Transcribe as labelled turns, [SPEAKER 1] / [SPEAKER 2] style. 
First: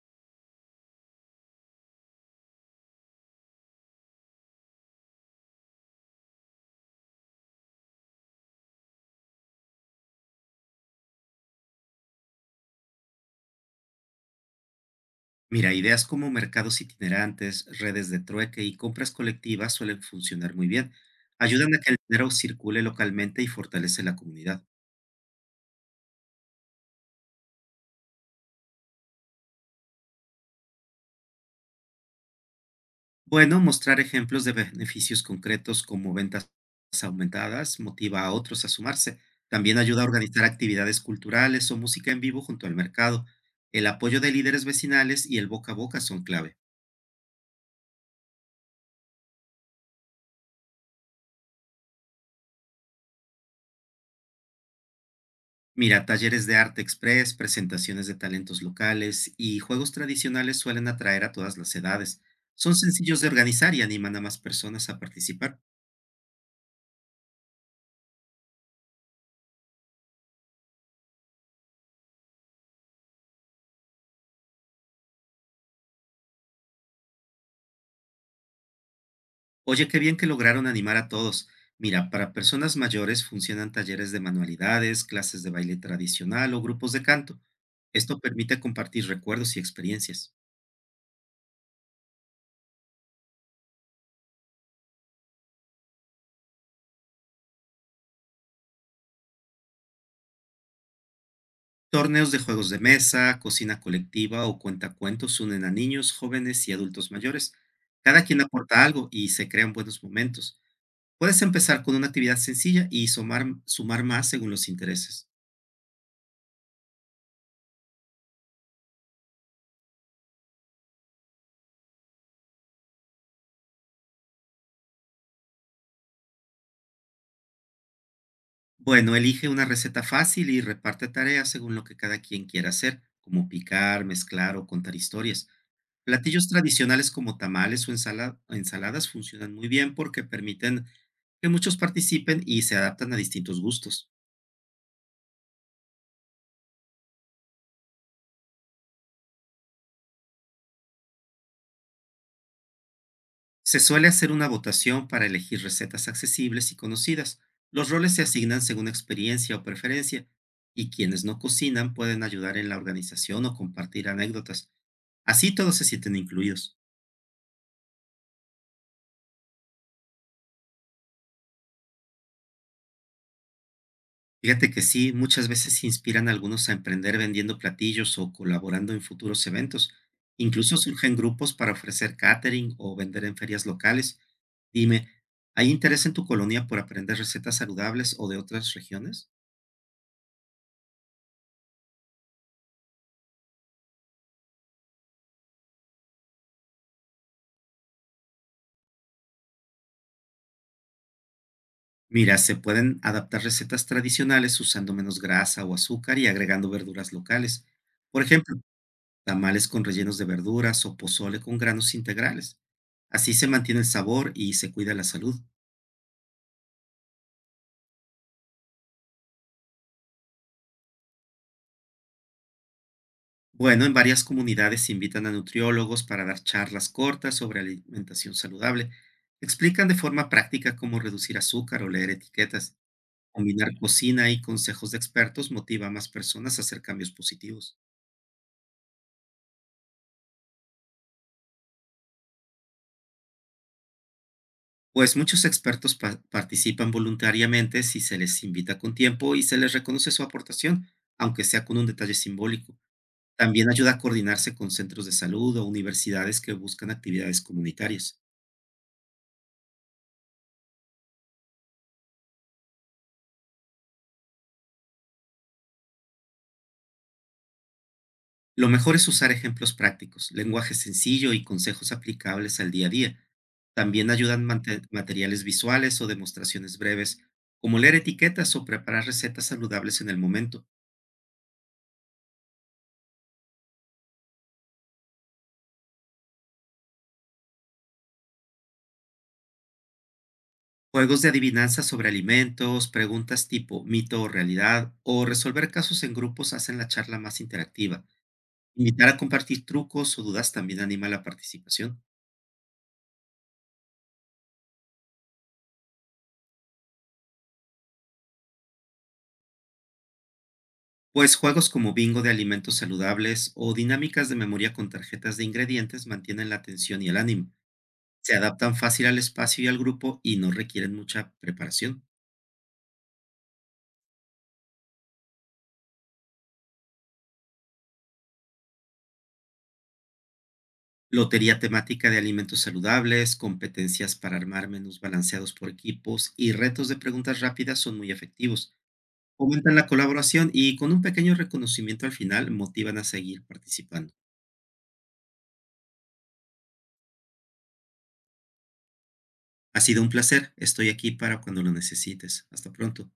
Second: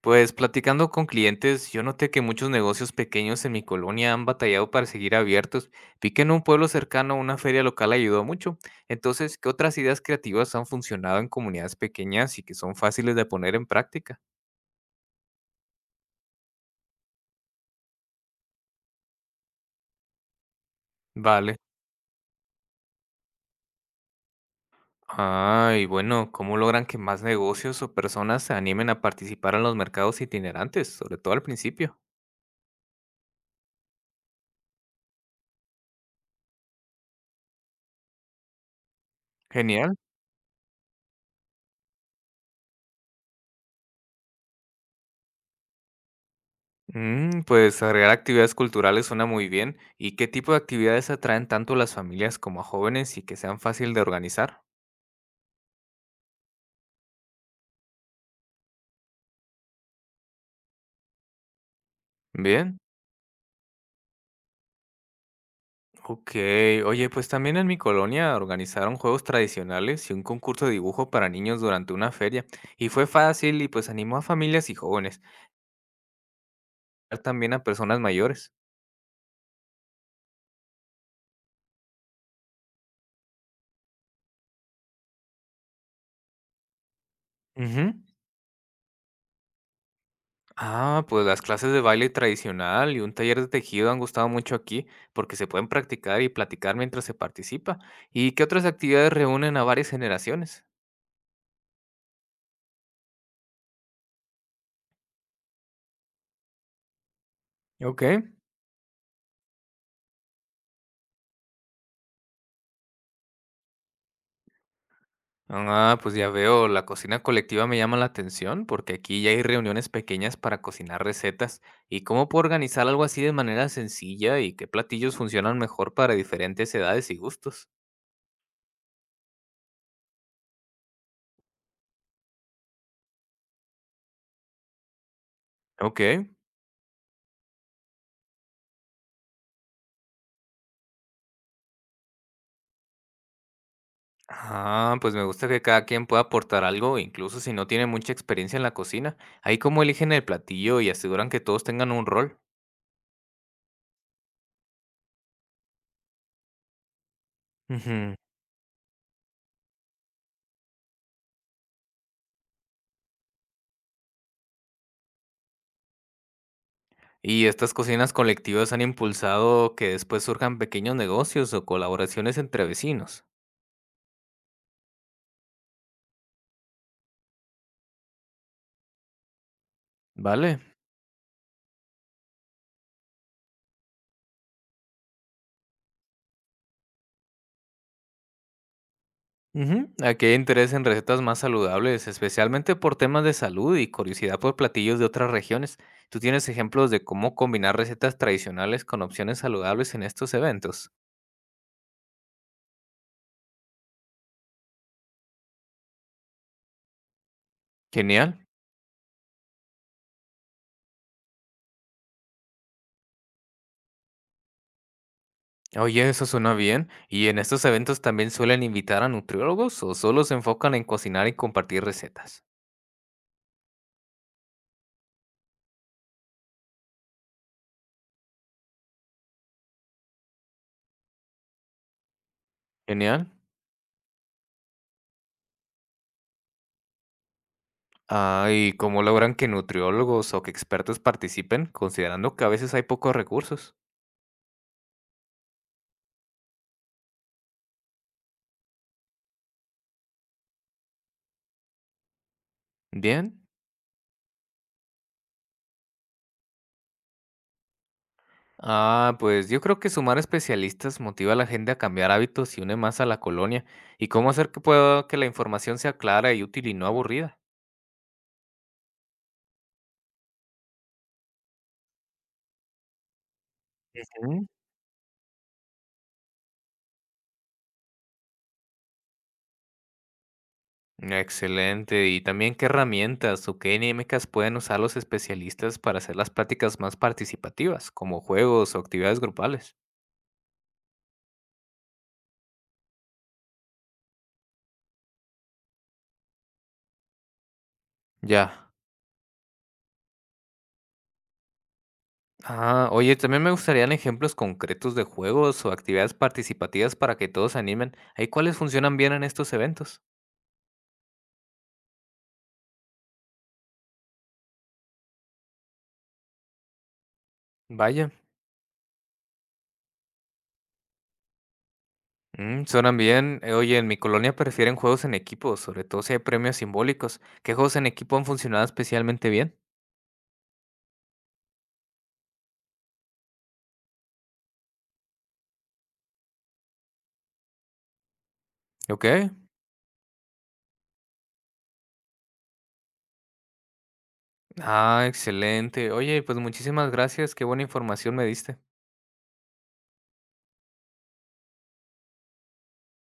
[SPEAKER 1] Pues platicando con clientes, yo noté que muchos negocios pequeños en mi colonia han batallado para seguir abiertos. Vi que en un pueblo cercano una feria local ayudó mucho. Entonces, ¿qué otras ideas creativas han funcionado en comunidades pequeñas y que son fáciles de poner en práctica?
[SPEAKER 2] Mira, ideas como mercados itinerantes, redes de trueque y compras colectivas suelen funcionar muy bien.
[SPEAKER 1] Vale.
[SPEAKER 2] Ayudan a que el dinero circule localmente y fortalece la comunidad.
[SPEAKER 1] ¿Cómo logran que más negocios o personas se animen a participar en los mercados itinerantes, sobre todo al principio?
[SPEAKER 2] Bueno, mostrar ejemplos de beneficios concretos como ventas aumentadas motiva a otros a sumarse. También
[SPEAKER 1] Genial.
[SPEAKER 2] ayuda a organizar actividades culturales o música en vivo junto al mercado. El apoyo de líderes vecinales y el boca a boca son clave.
[SPEAKER 1] Pues agregar actividades culturales suena muy bien. ¿Y qué tipo de actividades atraen tanto a las familias como a jóvenes y que sean fácil de organizar?
[SPEAKER 2] Mira, talleres de arte express, presentaciones de talentos locales y juegos tradicionales suelen atraer a todas las edades. Son
[SPEAKER 1] Bien,
[SPEAKER 2] sencillos de organizar y animan a más personas a participar.
[SPEAKER 1] ok. Oye, pues también en mi colonia organizaron juegos tradicionales y un concurso de dibujo para niños durante una feria. Y fue fácil y pues animó a familias y jóvenes, también a personas mayores.
[SPEAKER 2] Oye, qué bien que lograron animar a todos. Mira, para personas mayores funcionan talleres de manualidades, clases de baile tradicional o grupos de canto.
[SPEAKER 1] Ujú.
[SPEAKER 2] Esto permite compartir recuerdos y experiencias.
[SPEAKER 1] Pues las clases de baile tradicional y un taller de tejido han gustado mucho aquí porque se pueden practicar y platicar mientras se participa. ¿Y qué otras actividades reúnen a varias generaciones?
[SPEAKER 2] Torneos de juegos de mesa, cocina colectiva o cuentacuentos unen a niños, jóvenes y adultos mayores.
[SPEAKER 1] Ok.
[SPEAKER 2] Cada quien aporta algo y se crean buenos momentos. Puedes empezar con una actividad sencilla y sumar más según los intereses.
[SPEAKER 1] Pues ya veo, la cocina colectiva me llama la atención porque aquí ya hay reuniones pequeñas para cocinar recetas. ¿Y cómo puedo organizar algo así de manera sencilla y qué platillos funcionan mejor para diferentes edades y gustos?
[SPEAKER 2] Bueno, elige una receta fácil y reparte tareas según lo que cada quien quiera hacer, como picar, mezclar o contar historias.
[SPEAKER 1] Ok.
[SPEAKER 2] Platillos tradicionales como tamales o ensaladas funcionan muy bien porque permiten que muchos participen y se adaptan a distintos gustos.
[SPEAKER 1] Pues me gusta que cada quien pueda aportar algo, incluso si no tiene mucha experiencia en la cocina. Ahí como eligen el platillo y aseguran que todos tengan un rol.
[SPEAKER 2] Se suele hacer una votación para elegir recetas accesibles y conocidas. Los roles
[SPEAKER 1] Ujú.
[SPEAKER 2] se asignan según experiencia o preferencia, y quienes no cocinan pueden ayudar en la organización o compartir anécdotas. Así todos se sienten incluidos.
[SPEAKER 1] ¿Y estas cocinas colectivas han impulsado que después surjan pequeños negocios o colaboraciones entre vecinos?
[SPEAKER 2] Fíjate que sí, muchas veces se inspiran a algunos a emprender vendiendo platillos o colaborando en futuros eventos.
[SPEAKER 1] Vale.
[SPEAKER 2] Incluso surgen grupos para ofrecer catering o vender en ferias locales. Dime, ¿hay interés en tu colonia por aprender recetas saludables o de otras regiones?
[SPEAKER 1] Ujú. Aquí hay interés en recetas más saludables, especialmente por temas de salud y curiosidad por platillos de otras regiones. ¿Tú tienes ejemplos de cómo combinar recetas tradicionales con opciones saludables en estos eventos?
[SPEAKER 2] Mira, se pueden adaptar recetas tradicionales usando menos grasa o azúcar y agregando verduras locales. Por
[SPEAKER 1] Genial.
[SPEAKER 2] ejemplo, tamales con rellenos de verduras o pozole con granos integrales. Así se mantiene el sabor y se cuida la salud.
[SPEAKER 1] Oye, eso suena bien. ¿Y en estos eventos también suelen invitar a nutriólogos o solo se enfocan en cocinar y compartir recetas?
[SPEAKER 2] Bueno, en varias comunidades invitan a nutriólogos para dar charlas cortas sobre alimentación saludable. Explican de forma práctica cómo reducir azúcar o leer etiquetas.
[SPEAKER 1] Genial.
[SPEAKER 2] Combinar cocina y consejos de expertos motiva a más personas a hacer cambios positivos.
[SPEAKER 1] ¿Y cómo logran que nutriólogos o que expertos participen, considerando que a veces hay pocos recursos?
[SPEAKER 2] Pues muchos expertos participan voluntariamente si se les invita con tiempo y se les reconoce su aportación, aunque sea con un detalle simbólico.
[SPEAKER 1] Bien.
[SPEAKER 2] También ayuda a coordinarse con centros de salud o universidades que buscan actividades comunitarias.
[SPEAKER 1] Pues yo creo que sumar especialistas motiva a la gente a cambiar hábitos y une más a la colonia. ¿Y cómo hacer que pueda que la información sea clara y útil y no aburrida?
[SPEAKER 2] Lo mejor es usar ejemplos prácticos, lenguaje sencillo y consejos aplicables al día a día. También ayudan materiales visuales o demostraciones breves, como leer etiquetas o preparar recetas saludables en el momento.
[SPEAKER 1] Excelente. ¿Y también qué herramientas o qué dinámicas pueden usar los especialistas para hacer las prácticas más participativas, como juegos o actividades grupales?
[SPEAKER 2] Juegos de adivinanza sobre alimentos, preguntas tipo mito o realidad, o resolver casos en grupos hacen la charla más interactiva.
[SPEAKER 1] Ya.
[SPEAKER 2] Invitar a compartir trucos o dudas también anima la participación.
[SPEAKER 1] Oye, también me gustarían ejemplos concretos de juegos o actividades participativas para que todos se animen. ¿Hay cuáles funcionan bien en estos eventos?
[SPEAKER 2] Pues juegos como bingo de alimentos saludables o dinámicas de memoria con tarjetas de ingredientes mantienen la atención y el ánimo.
[SPEAKER 1] Vaya.
[SPEAKER 2] Se adaptan fácil al espacio y al grupo y no requieren mucha preparación.
[SPEAKER 1] Suenan bien. Oye, en mi colonia prefieren juegos en equipo, sobre todo si hay premios simbólicos. ¿Qué juegos en equipo han funcionado especialmente bien?
[SPEAKER 2] Lotería temática de alimentos saludables, competencias para armar menús balanceados por equipos y retos de preguntas rápidas son muy efectivos.
[SPEAKER 1] Ok.
[SPEAKER 2] Fomentan la colaboración y con un pequeño reconocimiento al final motivan a seguir participando.
[SPEAKER 1] Ah, excelente. Oye, pues muchísimas gracias, qué buena información me diste.
[SPEAKER 2] Ha sido un placer, estoy aquí para cuando lo necesites. Hasta pronto.